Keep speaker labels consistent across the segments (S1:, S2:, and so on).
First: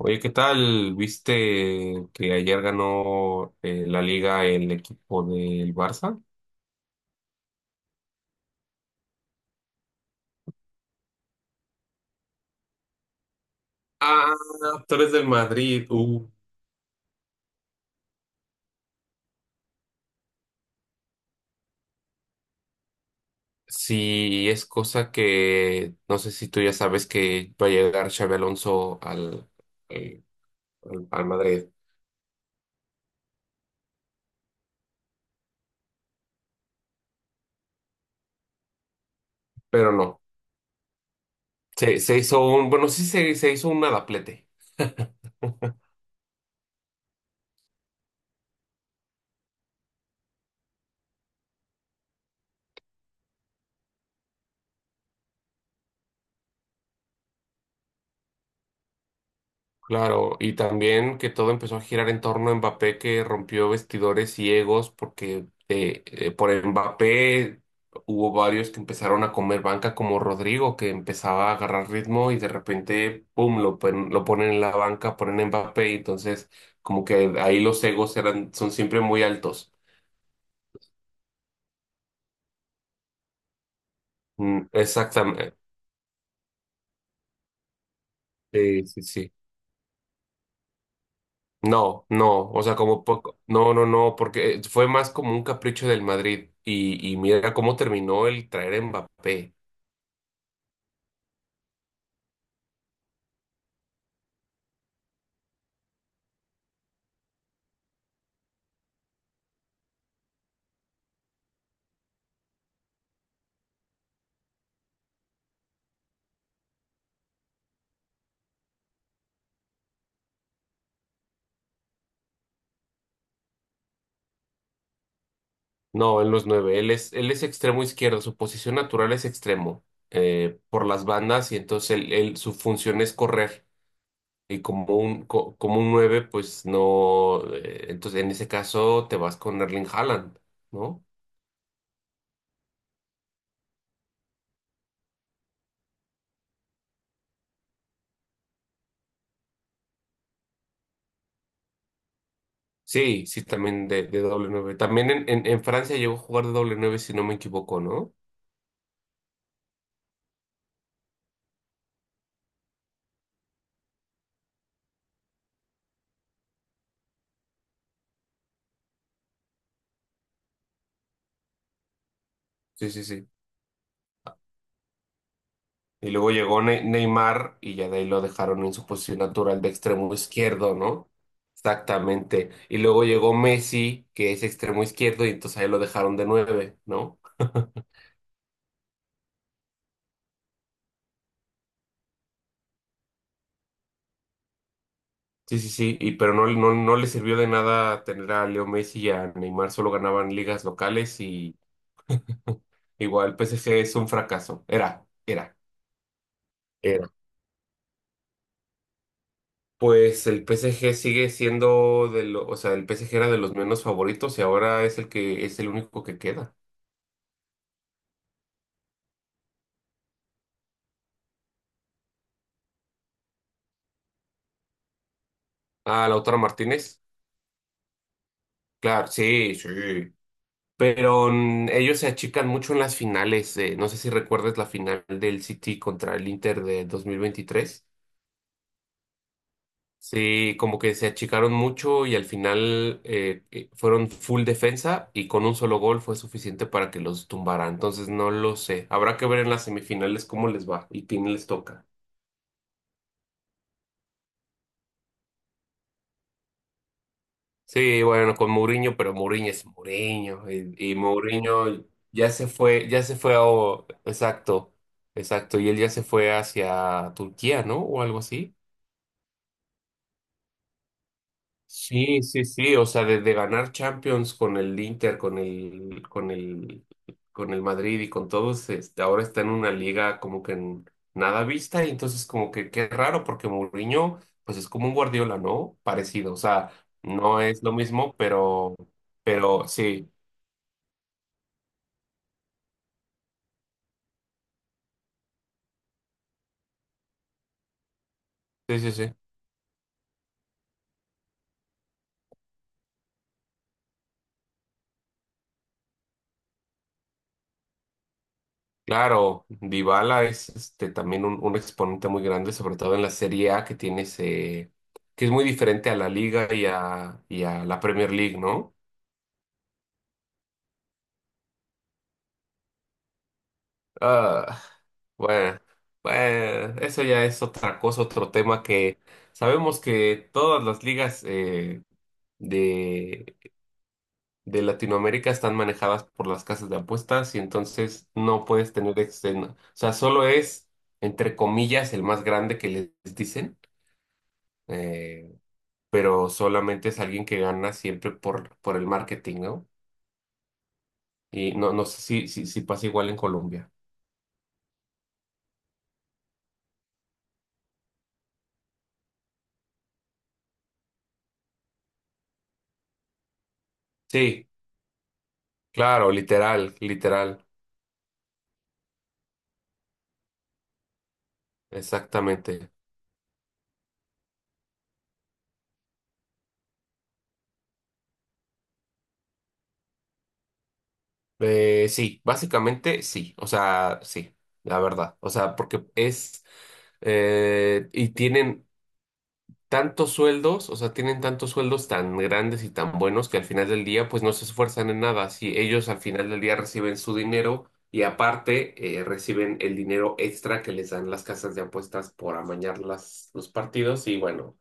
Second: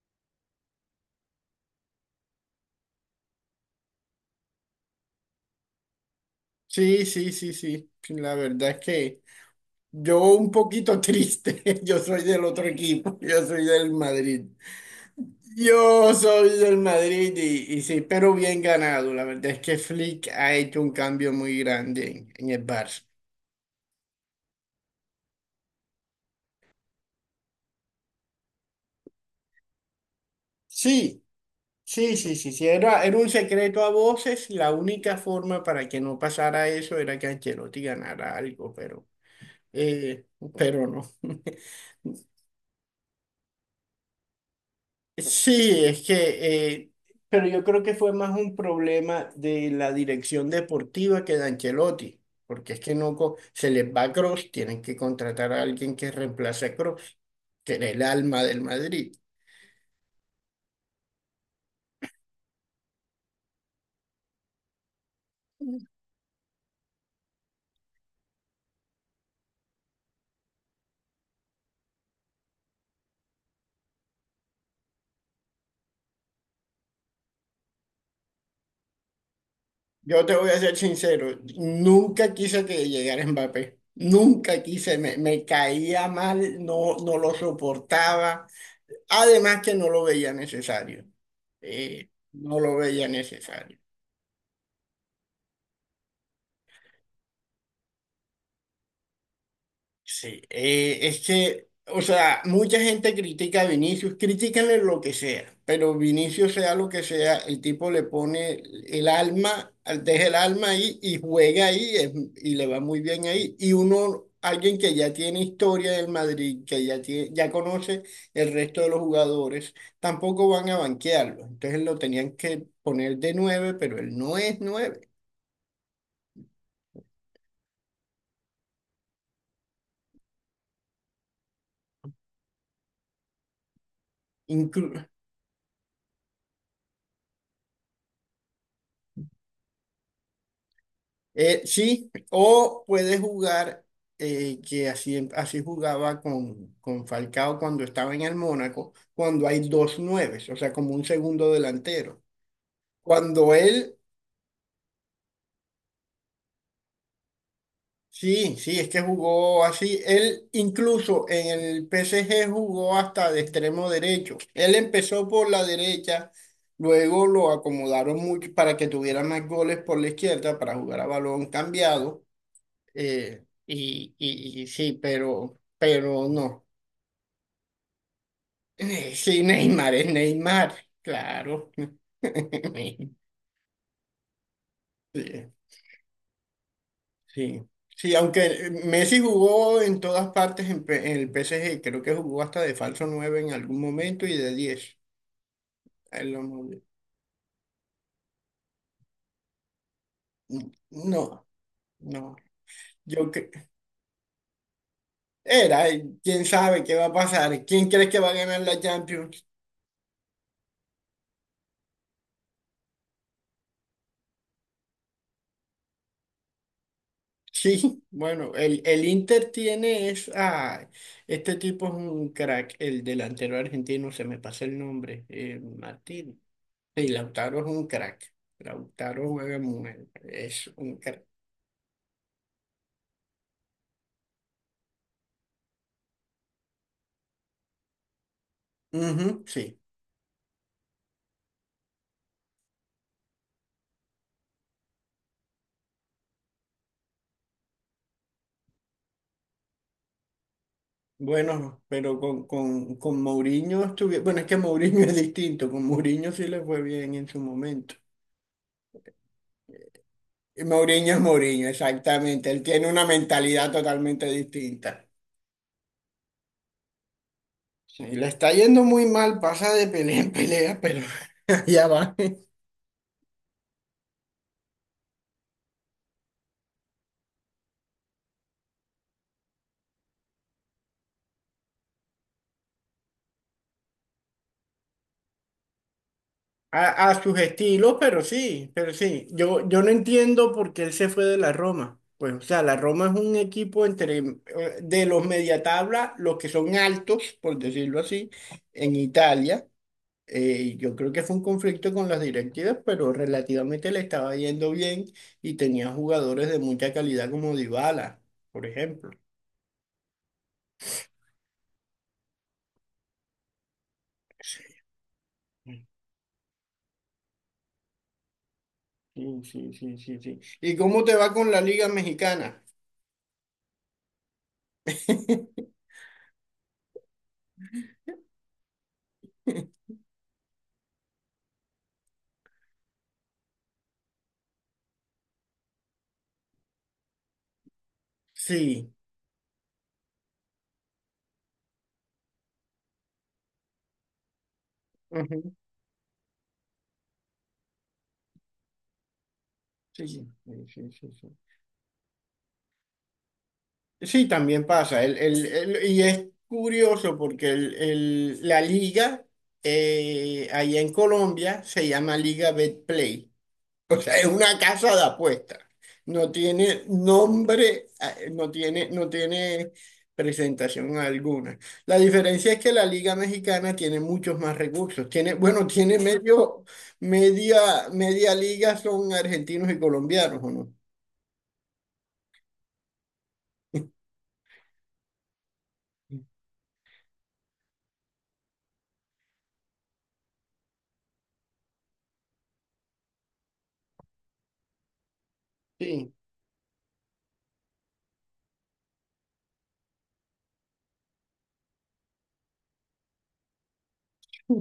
S1: Oye, ¿qué tal? ¿Viste que ayer ganó la liga el equipo del Barça?
S2: Sí, sí, sí, sí. La verdad es que yo un poquito triste. Yo soy del otro equipo. Yo soy del
S1: Ah,
S2: Madrid.
S1: tú eres del Madrid.
S2: Yo soy del Madrid y sí, pero bien ganado. La verdad es que Flick ha hecho un cambio muy grande en el Barça.
S1: Sí, es cosa que no sé si tú ya sabes que va a llegar Xabi Alonso al, eh, al,
S2: Sí,
S1: al Madrid,
S2: sí, sí, sí, sí. Era un secreto a voces. La única forma para que no pasara eso era que Ancelotti ganara algo,
S1: pero no.
S2: eh, pero no.
S1: Se hizo un, bueno, sí se hizo un adaplete.
S2: Sí, es que, eh, pero yo creo que fue más un problema de la dirección deportiva que de Ancelotti, porque es que no co- se les va Kroos, tienen que contratar a alguien que reemplace a Kroos, que era el alma del Madrid.
S1: Claro, y también que todo empezó a girar en torno a Mbappé, que rompió vestidores ciegos, porque por Mbappé hubo varios que empezaron a comer banca, como Rodrigo, que empezaba a agarrar ritmo y de repente, pum, lo, lo ponen en la banca, ponen a Mbappé, y entonces como que ahí los egos eran, son siempre muy altos.
S2: Yo te voy a ser sincero, nunca quise que llegara Mbappé, nunca
S1: Mm,
S2: quise, me
S1: exactamente.
S2: caía mal, no lo soportaba,
S1: Sí, sí, sí.
S2: además que no lo veía necesario,
S1: No, no,
S2: no
S1: o
S2: lo
S1: sea, como
S2: veía
S1: poco. No,
S2: necesario.
S1: no, no, porque fue más como un capricho del Madrid. Y mira cómo terminó el traer a Mbappé.
S2: Sí, es que, o sea, mucha gente critica a Vinicius, critícanle lo que sea, pero Vinicius sea lo que sea, el tipo le pone el alma, deja el alma ahí y y le va muy bien ahí. Y uno, alguien que ya tiene historia del Madrid, que ya tiene, ya conoce el resto de los jugadores, tampoco van a banquearlo. Entonces lo tenían que poner de nueve, pero él no es nueve.
S1: No, en los nueve. Él es extremo izquierdo, su posición natural es extremo por las bandas y entonces él, su función es correr. Y como un, como un nueve, pues no. Entonces en ese caso te vas con Erling Haaland, ¿no?
S2: Sí, o puede jugar, que así, así jugaba con Falcao cuando estaba en el Mónaco, cuando hay dos nueves, o sea, como un segundo delantero.
S1: Sí, sí,
S2: Cuando
S1: también
S2: él,
S1: de doble nueve. También en, en Francia llegó a jugar de doble nueve, si no me equivoco, ¿no?
S2: sí, sí, es que jugó así, él incluso en el PSG jugó hasta de extremo derecho. Él empezó por la derecha, luego lo acomodaron mucho para que tuviera más goles por la izquierda para jugar a balón cambiado.
S1: Sí, sí, sí.
S2: Y sí,
S1: Y
S2: pero
S1: luego llegó
S2: no.
S1: Neymar y ya de ahí lo dejaron en su posición
S2: Sí,
S1: natural de
S2: Neymar es
S1: extremo
S2: Neymar,
S1: izquierdo, ¿no?
S2: claro.
S1: Exactamente. Y luego llegó Messi, que es extremo izquierdo, y
S2: Sí,
S1: entonces ahí lo dejaron de nueve, ¿no?
S2: sí. Sí, aunque Messi jugó en todas partes en el PSG, creo que jugó hasta de falso 9 en algún momento y de diez.
S1: Sí, sí, sí. Y
S2: Él
S1: pero
S2: lo
S1: no, no,
S2: movió.
S1: no le sirvió de nada tener a Leo Messi y a Neymar, solo ganaban ligas locales
S2: No,
S1: y
S2: no.
S1: igual
S2: Yo
S1: el
S2: que
S1: PSG es un fracaso. Era, era,
S2: era, quién sabe qué va
S1: era.
S2: a pasar. ¿Quién crees que va a ganar la Champions?
S1: Pues el PSG sigue siendo de lo, o sea, el PSG era de los menos favoritos y ahora es el que es el único que queda.
S2: Sí, bueno, el Inter tiene es, ah, este tipo es un crack, el delantero argentino, se me pasa el nombre,
S1: Ah, Lautaro
S2: Martín.
S1: Martínez.
S2: Y Lautaro es un crack.
S1: Claro,
S2: Lautaro
S1: sí,
S2: juega
S1: sí.
S2: muy bien, es un crack.
S1: Pero mm, ellos se achican mucho en las finales. No sé si recuerdas la final del City contra el Inter de 2023.
S2: Ujú, sí.
S1: Sí, como que se achicaron mucho y al final fueron full defensa y con un solo gol fue suficiente para que los tumbara. Entonces no lo sé. Habrá que ver en las semifinales cómo les va y quién les
S2: Bueno,
S1: toca.
S2: pero con Mourinho estuve, bueno, es que Mourinho es distinto, con Mourinho sí le fue bien en su momento.
S1: Sí, bueno, con Mourinho, pero Mourinho es Mourinho.
S2: Y
S1: Y
S2: Mourinho es Mourinho,
S1: Mourinho
S2: exactamente, él tiene
S1: ya
S2: una
S1: se fue a...
S2: mentalidad
S1: o-
S2: totalmente
S1: Exacto,
S2: distinta.
S1: exacto. Y él ya se fue hacia Turquía, ¿no? O
S2: Sí,
S1: algo
S2: le está
S1: así.
S2: yendo muy mal, pasa de pelea en pelea, pero ya va.
S1: Sí, sí, sí. O sea, desde ganar Champions con el Inter, con el Madrid y con todos, este, ahora está en una liga como que en nada vista. Y entonces como que qué raro, porque Mourinho, pues es como un Guardiola, ¿no? Parecido. O sea,
S2: A sus
S1: no es lo
S2: estilos,
S1: mismo,
S2: pero sí, pero sí. Yo,
S1: pero
S2: yo no
S1: sí.
S2: entiendo por qué él se fue de la Roma. Pues, o sea, la Roma es un equipo entre de los media tabla, los que son altos, por decirlo así,
S1: Sí, sí,
S2: en
S1: sí.
S2: Italia. Yo creo que fue un conflicto con las directivas, pero relativamente le estaba yendo bien y tenía jugadores de mucha calidad como Dybala, por ejemplo.
S1: Claro, Dybala es este, también un exponente muy grande, sobre todo en la Serie A que tiene ese, que es muy diferente a la Liga y a la Premier League, ¿no?
S2: Sí, sí, sí, sí, sí. ¿Y cómo te va con la Liga Mexicana?
S1: Ah, bueno, bueno, eso ya es otra cosa, otro tema que sabemos que todas las ligas de, de Latinoamérica están manejadas por las casas de apuestas y entonces no puedes
S2: Sí.
S1: tener, este, no- o sea, solo es, entre comillas, el más grande que les dicen eh, pero solamente es alguien que gana siempre por el marketing, ¿no?
S2: Sí, sí, sí, sí, sí.
S1: Y no, no sé si, si, si pasa igual en Colombia.
S2: Sí, también pasa. Y es curioso porque la liga allá en Colombia se llama Liga Betplay. O sea, es
S1: Sí,
S2: una casa de apuestas.
S1: claro,
S2: No
S1: literal,
S2: tiene
S1: literal,
S2: nombre, no tiene presentación alguna. La diferencia es
S1: exactamente.
S2: que la Liga Mexicana tiene muchos más recursos. Tiene, bueno, media liga son argentinos y colombianos, ¿o no?
S1: Sí, básicamente sí, o sea, sí, la verdad, o sea, porque es, y tienen tantos sueldos, o sea, tienen tantos sueldos tan grandes y tan buenos que al final del día, pues no se esfuerzan en nada. Si ellos al
S2: Sí.
S1: final del día reciben su dinero y aparte reciben el dinero extra que les dan las casas de apuestas por amañar las, los partidos y bueno,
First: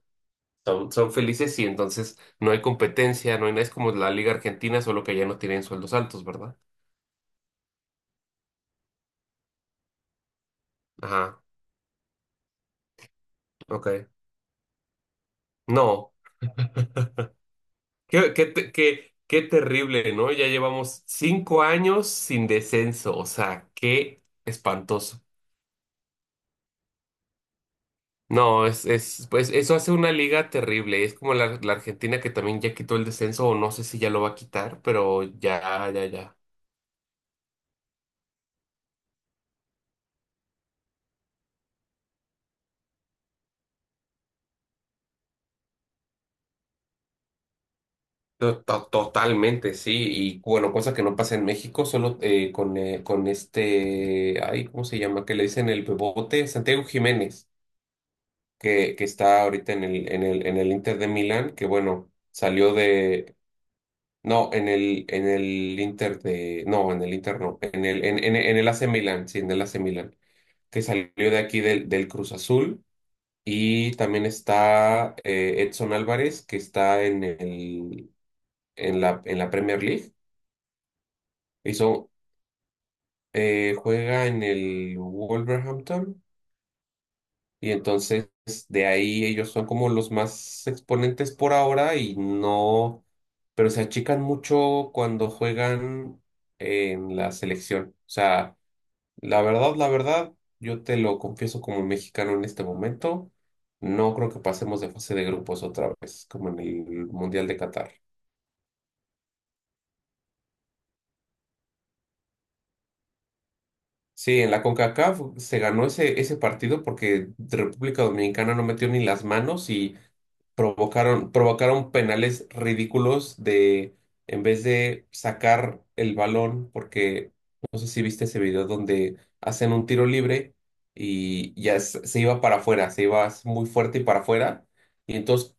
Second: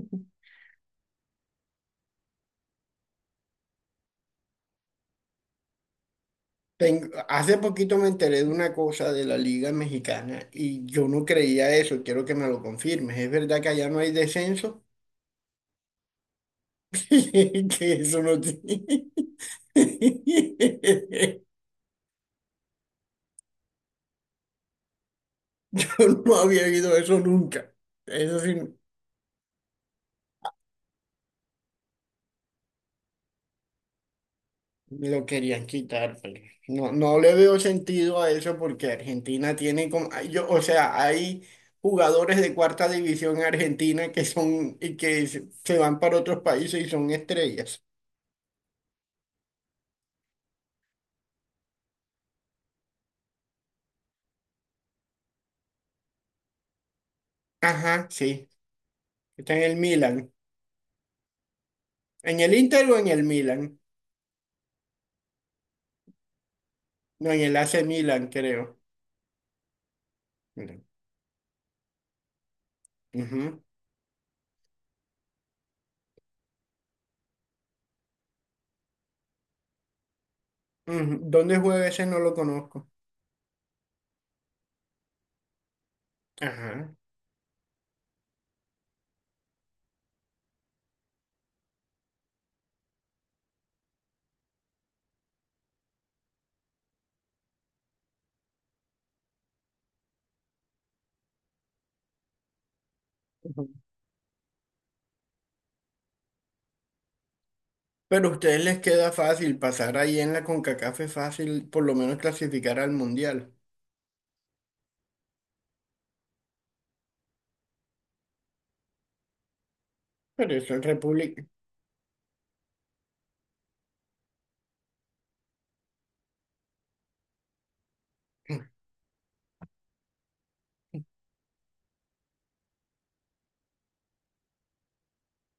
S1: son, son felices y entonces no hay competencia, no hay nada. Es como la Liga Argentina, solo que ya no tienen sueldos altos, ¿verdad?
S2: Hace poquito me enteré de una cosa de la Liga Mexicana y yo no
S1: Ajá,
S2: creía eso, quiero que me lo confirmes. ¿Es verdad que allá no
S1: ok.
S2: hay descenso?
S1: No.
S2: Que eso
S1: Qué,
S2: no
S1: qué, te-
S2: tiene...
S1: qué, qué terrible, ¿no? Ya llevamos 5 años sin descenso, o sea, qué espantoso.
S2: Yo no había oído eso nunca. Eso sí,
S1: No, es, pues eso hace una liga terrible. Es como la, la Argentina que también ya quitó el descenso, o no sé si ya lo va a quitar,
S2: me
S1: pero
S2: lo querían
S1: ya, ya,
S2: quitar.
S1: ya.
S2: Pero no, no le veo sentido a eso porque Argentina tiene como... ay, yo, o sea, hay jugadores de cuarta división en Argentina que son... y que se van para otros países y son estrellas.
S1: To- to- Totalmente, sí. Y bueno, cosa que no pasa en México, solo con este, ay, ¿cómo se llama? Que le dicen el bebote, Santiago Jiménez,
S2: Ajá, sí.
S1: que está
S2: Está en
S1: ahorita
S2: el
S1: en el, en
S2: Milan.
S1: el, en el Inter de Milán, que bueno,
S2: ¿En el
S1: salió
S2: Inter o en el
S1: de
S2: Milan?
S1: No, en el Inter de. No, en el
S2: No,
S1: Inter
S2: en el
S1: no.
S2: AC Milan,
S1: En el
S2: creo.
S1: AC Milan, sí, en el AC Milan. Que
S2: Milan.
S1: salió de aquí del, del Cruz Azul.
S2: Ujú,
S1: Y también está Edson Álvarez, que está en el, en la Premier League.
S2: ujú. ¿Dónde juega ese?
S1: Hizo,
S2: No lo conozco.
S1: juega en el Wolverhampton.
S2: Ajá.
S1: Y entonces de ahí ellos son como los más exponentes por ahora y no, pero se achican mucho cuando juegan en la selección. O sea, la verdad, yo te lo confieso como mexicano en este momento,
S2: Ujú.
S1: no creo que pasemos de fase de grupos otra vez, como en el Mundial de Qatar.
S2: Pero a ustedes les queda fácil pasar ahí en la CONCACAF, es fácil, por lo menos clasificar al Mundial.
S1: Sí, en la CONCACAF se ganó ese, ese partido porque República Dominicana no metió ni las manos y
S2: Pero eso es
S1: provocaron,
S2: República.
S1: provocaron penales ridículos de, en vez de sacar el balón, porque no sé si viste ese video donde hacen un tiro libre y ya se iba para afuera, se iba muy fuerte y para afuera, y entonces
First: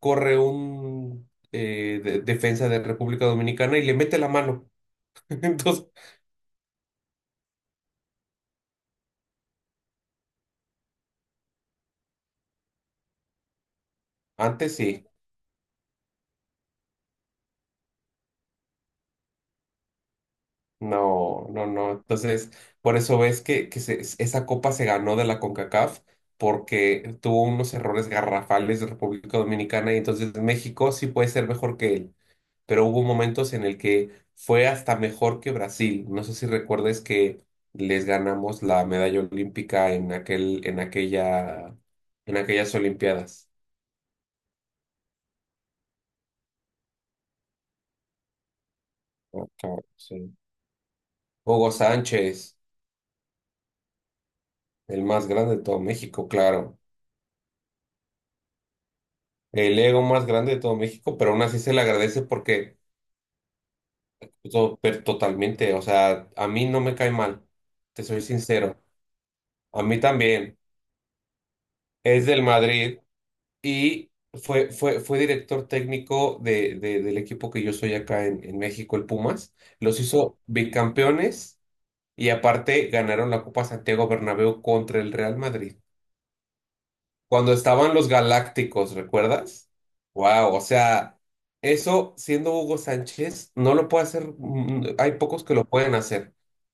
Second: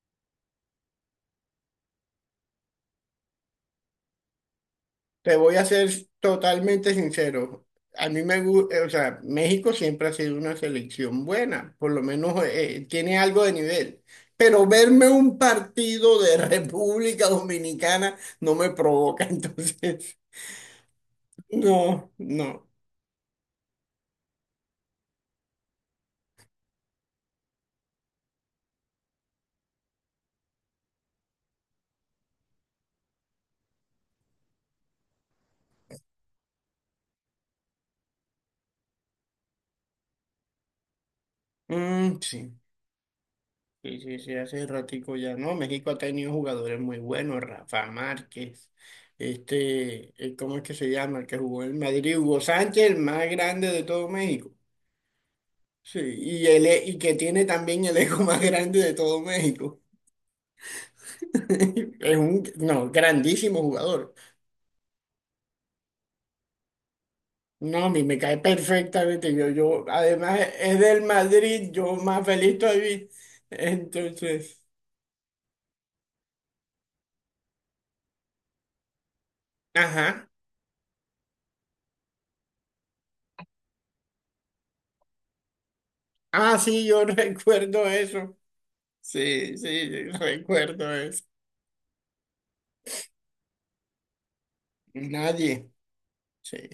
S1: corre un defensa de República Dominicana y le mete la mano.
S2: Te voy a
S1: Entonces,
S2: ser totalmente sincero. A mí me gusta, o sea, México siempre ha sido una selección buena, por lo menos tiene algo de nivel. Pero
S1: antes sí.
S2: verme un partido de República Dominicana no me provoca, entonces,
S1: No, no, no.
S2: no,
S1: Entonces,
S2: no.
S1: por eso ves que se- esa copa se ganó de la CONCACAF porque tuvo unos errores garrafales de República Dominicana y entonces México sí puede ser mejor que él, pero hubo momentos en el que fue hasta mejor que Brasil. No sé si recuerdes que les ganamos la medalla olímpica en aquel, en aquella,
S2: Mm,
S1: en
S2: sí,
S1: aquellas Olimpiadas.
S2: sí, sí, sí, hace ratico ya, ¿no? México ha tenido jugadores muy buenos, Rafa Márquez,
S1: Ah, cabrón,
S2: este,
S1: sí.
S2: ¿cómo es que se llama? El que jugó
S1: Hugo
S2: en Madrid, Hugo
S1: Sánchez,
S2: Sánchez, el más grande de todo México.
S1: el más grande de todo
S2: Sí,
S1: México, claro.
S2: y que tiene también el ego más grande de todo
S1: El
S2: México.
S1: ego más grande de todo México, pero aún así se le
S2: Es
S1: agradece
S2: un,
S1: porque
S2: no, Grandísimo jugador.
S1: pues, to- per- totalmente, o sea, a mí no me cae mal,
S2: No, a mí
S1: te
S2: me
S1: soy
S2: cae
S1: sincero,
S2: perfectamente. Yo,
S1: a
S2: yo,
S1: mí
S2: además
S1: también,
S2: es del Madrid, yo más
S1: es del
S2: feliz
S1: Madrid
S2: todavía.
S1: y
S2: Entonces,
S1: fue director técnico de, del equipo que yo soy acá en México, el Pumas, los
S2: ajá.
S1: hizo bicampeones y aparte ganaron la Copa Santiago Bernabéu contra el Real Madrid.
S2: Ah, sí, yo
S1: Cuando
S2: recuerdo
S1: estaban los
S2: eso.
S1: Galácticos,
S2: Sí,
S1: ¿recuerdas?
S2: sí,
S1: Wow, o
S2: recuerdo
S1: sea,
S2: eso.
S1: eso siendo Hugo Sánchez, no lo puede hacer, mm, hay pocos que lo
S2: Nadie.
S1: pueden hacer.
S2: Sí,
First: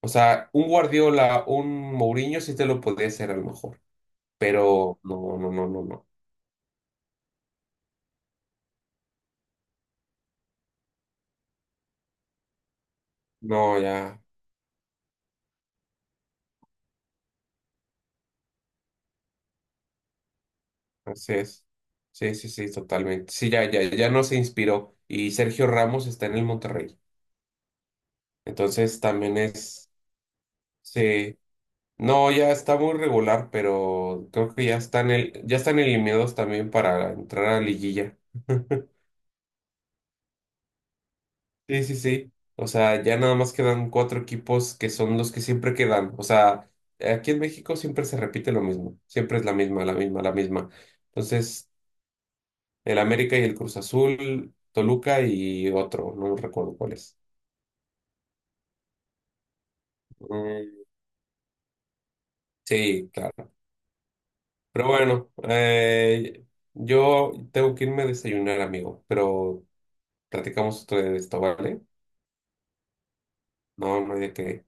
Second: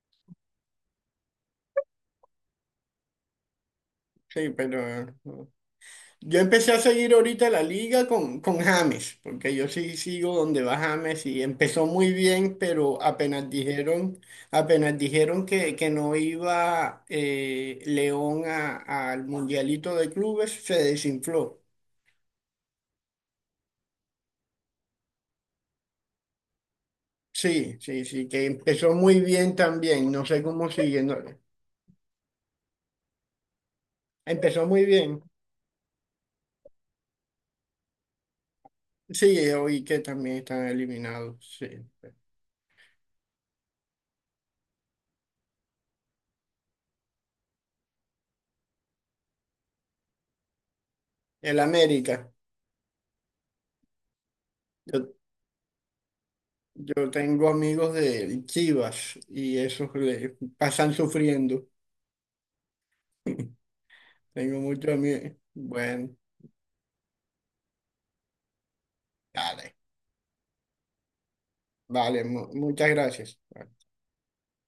S1: O sea, un Guardiola, un Mourinho sí te lo podría hacer a lo mejor,
S2: sí,
S1: pero
S2: pero
S1: no, no, no, no, no.
S2: yo empecé a seguir ahorita la liga con James, porque yo sí sigo donde va James y empezó muy bien,
S1: No, ya,
S2: apenas dijeron que no iba León al Mundialito de Clubes, se
S1: así
S2: desinfló.
S1: es. Sí, sí, sí, totalmente. Sí, ya, ya, ya no se inspiró. Y Sergio Ramos está en el Monterrey.
S2: Sí, sí, sí, que empezó
S1: Entonces
S2: muy
S1: también
S2: bien
S1: es,
S2: también, no sé cómo siguiendo.
S1: sí, no, ya está muy regular, pero creo que
S2: Empezó
S1: ya
S2: muy
S1: están
S2: bien.
S1: el, ya están eliminados también para entrar a liguilla.
S2: Sí, oí que también están eliminados, sí.
S1: Sí, sí, sí. O sea, ya nada más quedan cuatro equipos que son los que siempre quedan. O sea, aquí en México siempre se repite lo mismo. Siempre es la misma, la misma, la misma.
S2: El
S1: Entonces,
S2: América.
S1: el América y el Cruz Azul,
S2: Yo
S1: Toluca y otro, no recuerdo cuál
S2: yo
S1: es.
S2: tengo amigos de Chivas y esos le
S1: Mm,
S2: pasan sufriendo.
S1: sí, claro.
S2: Tengo
S1: Pero
S2: muchos
S1: bueno,
S2: amigos. Bueno,
S1: yo tengo que irme a desayunar, amigo. Pero
S2: dale.
S1: platicamos otro de esto, ¿vale?
S2: Vale, muchas gracias.
S1: No, no hay de qué.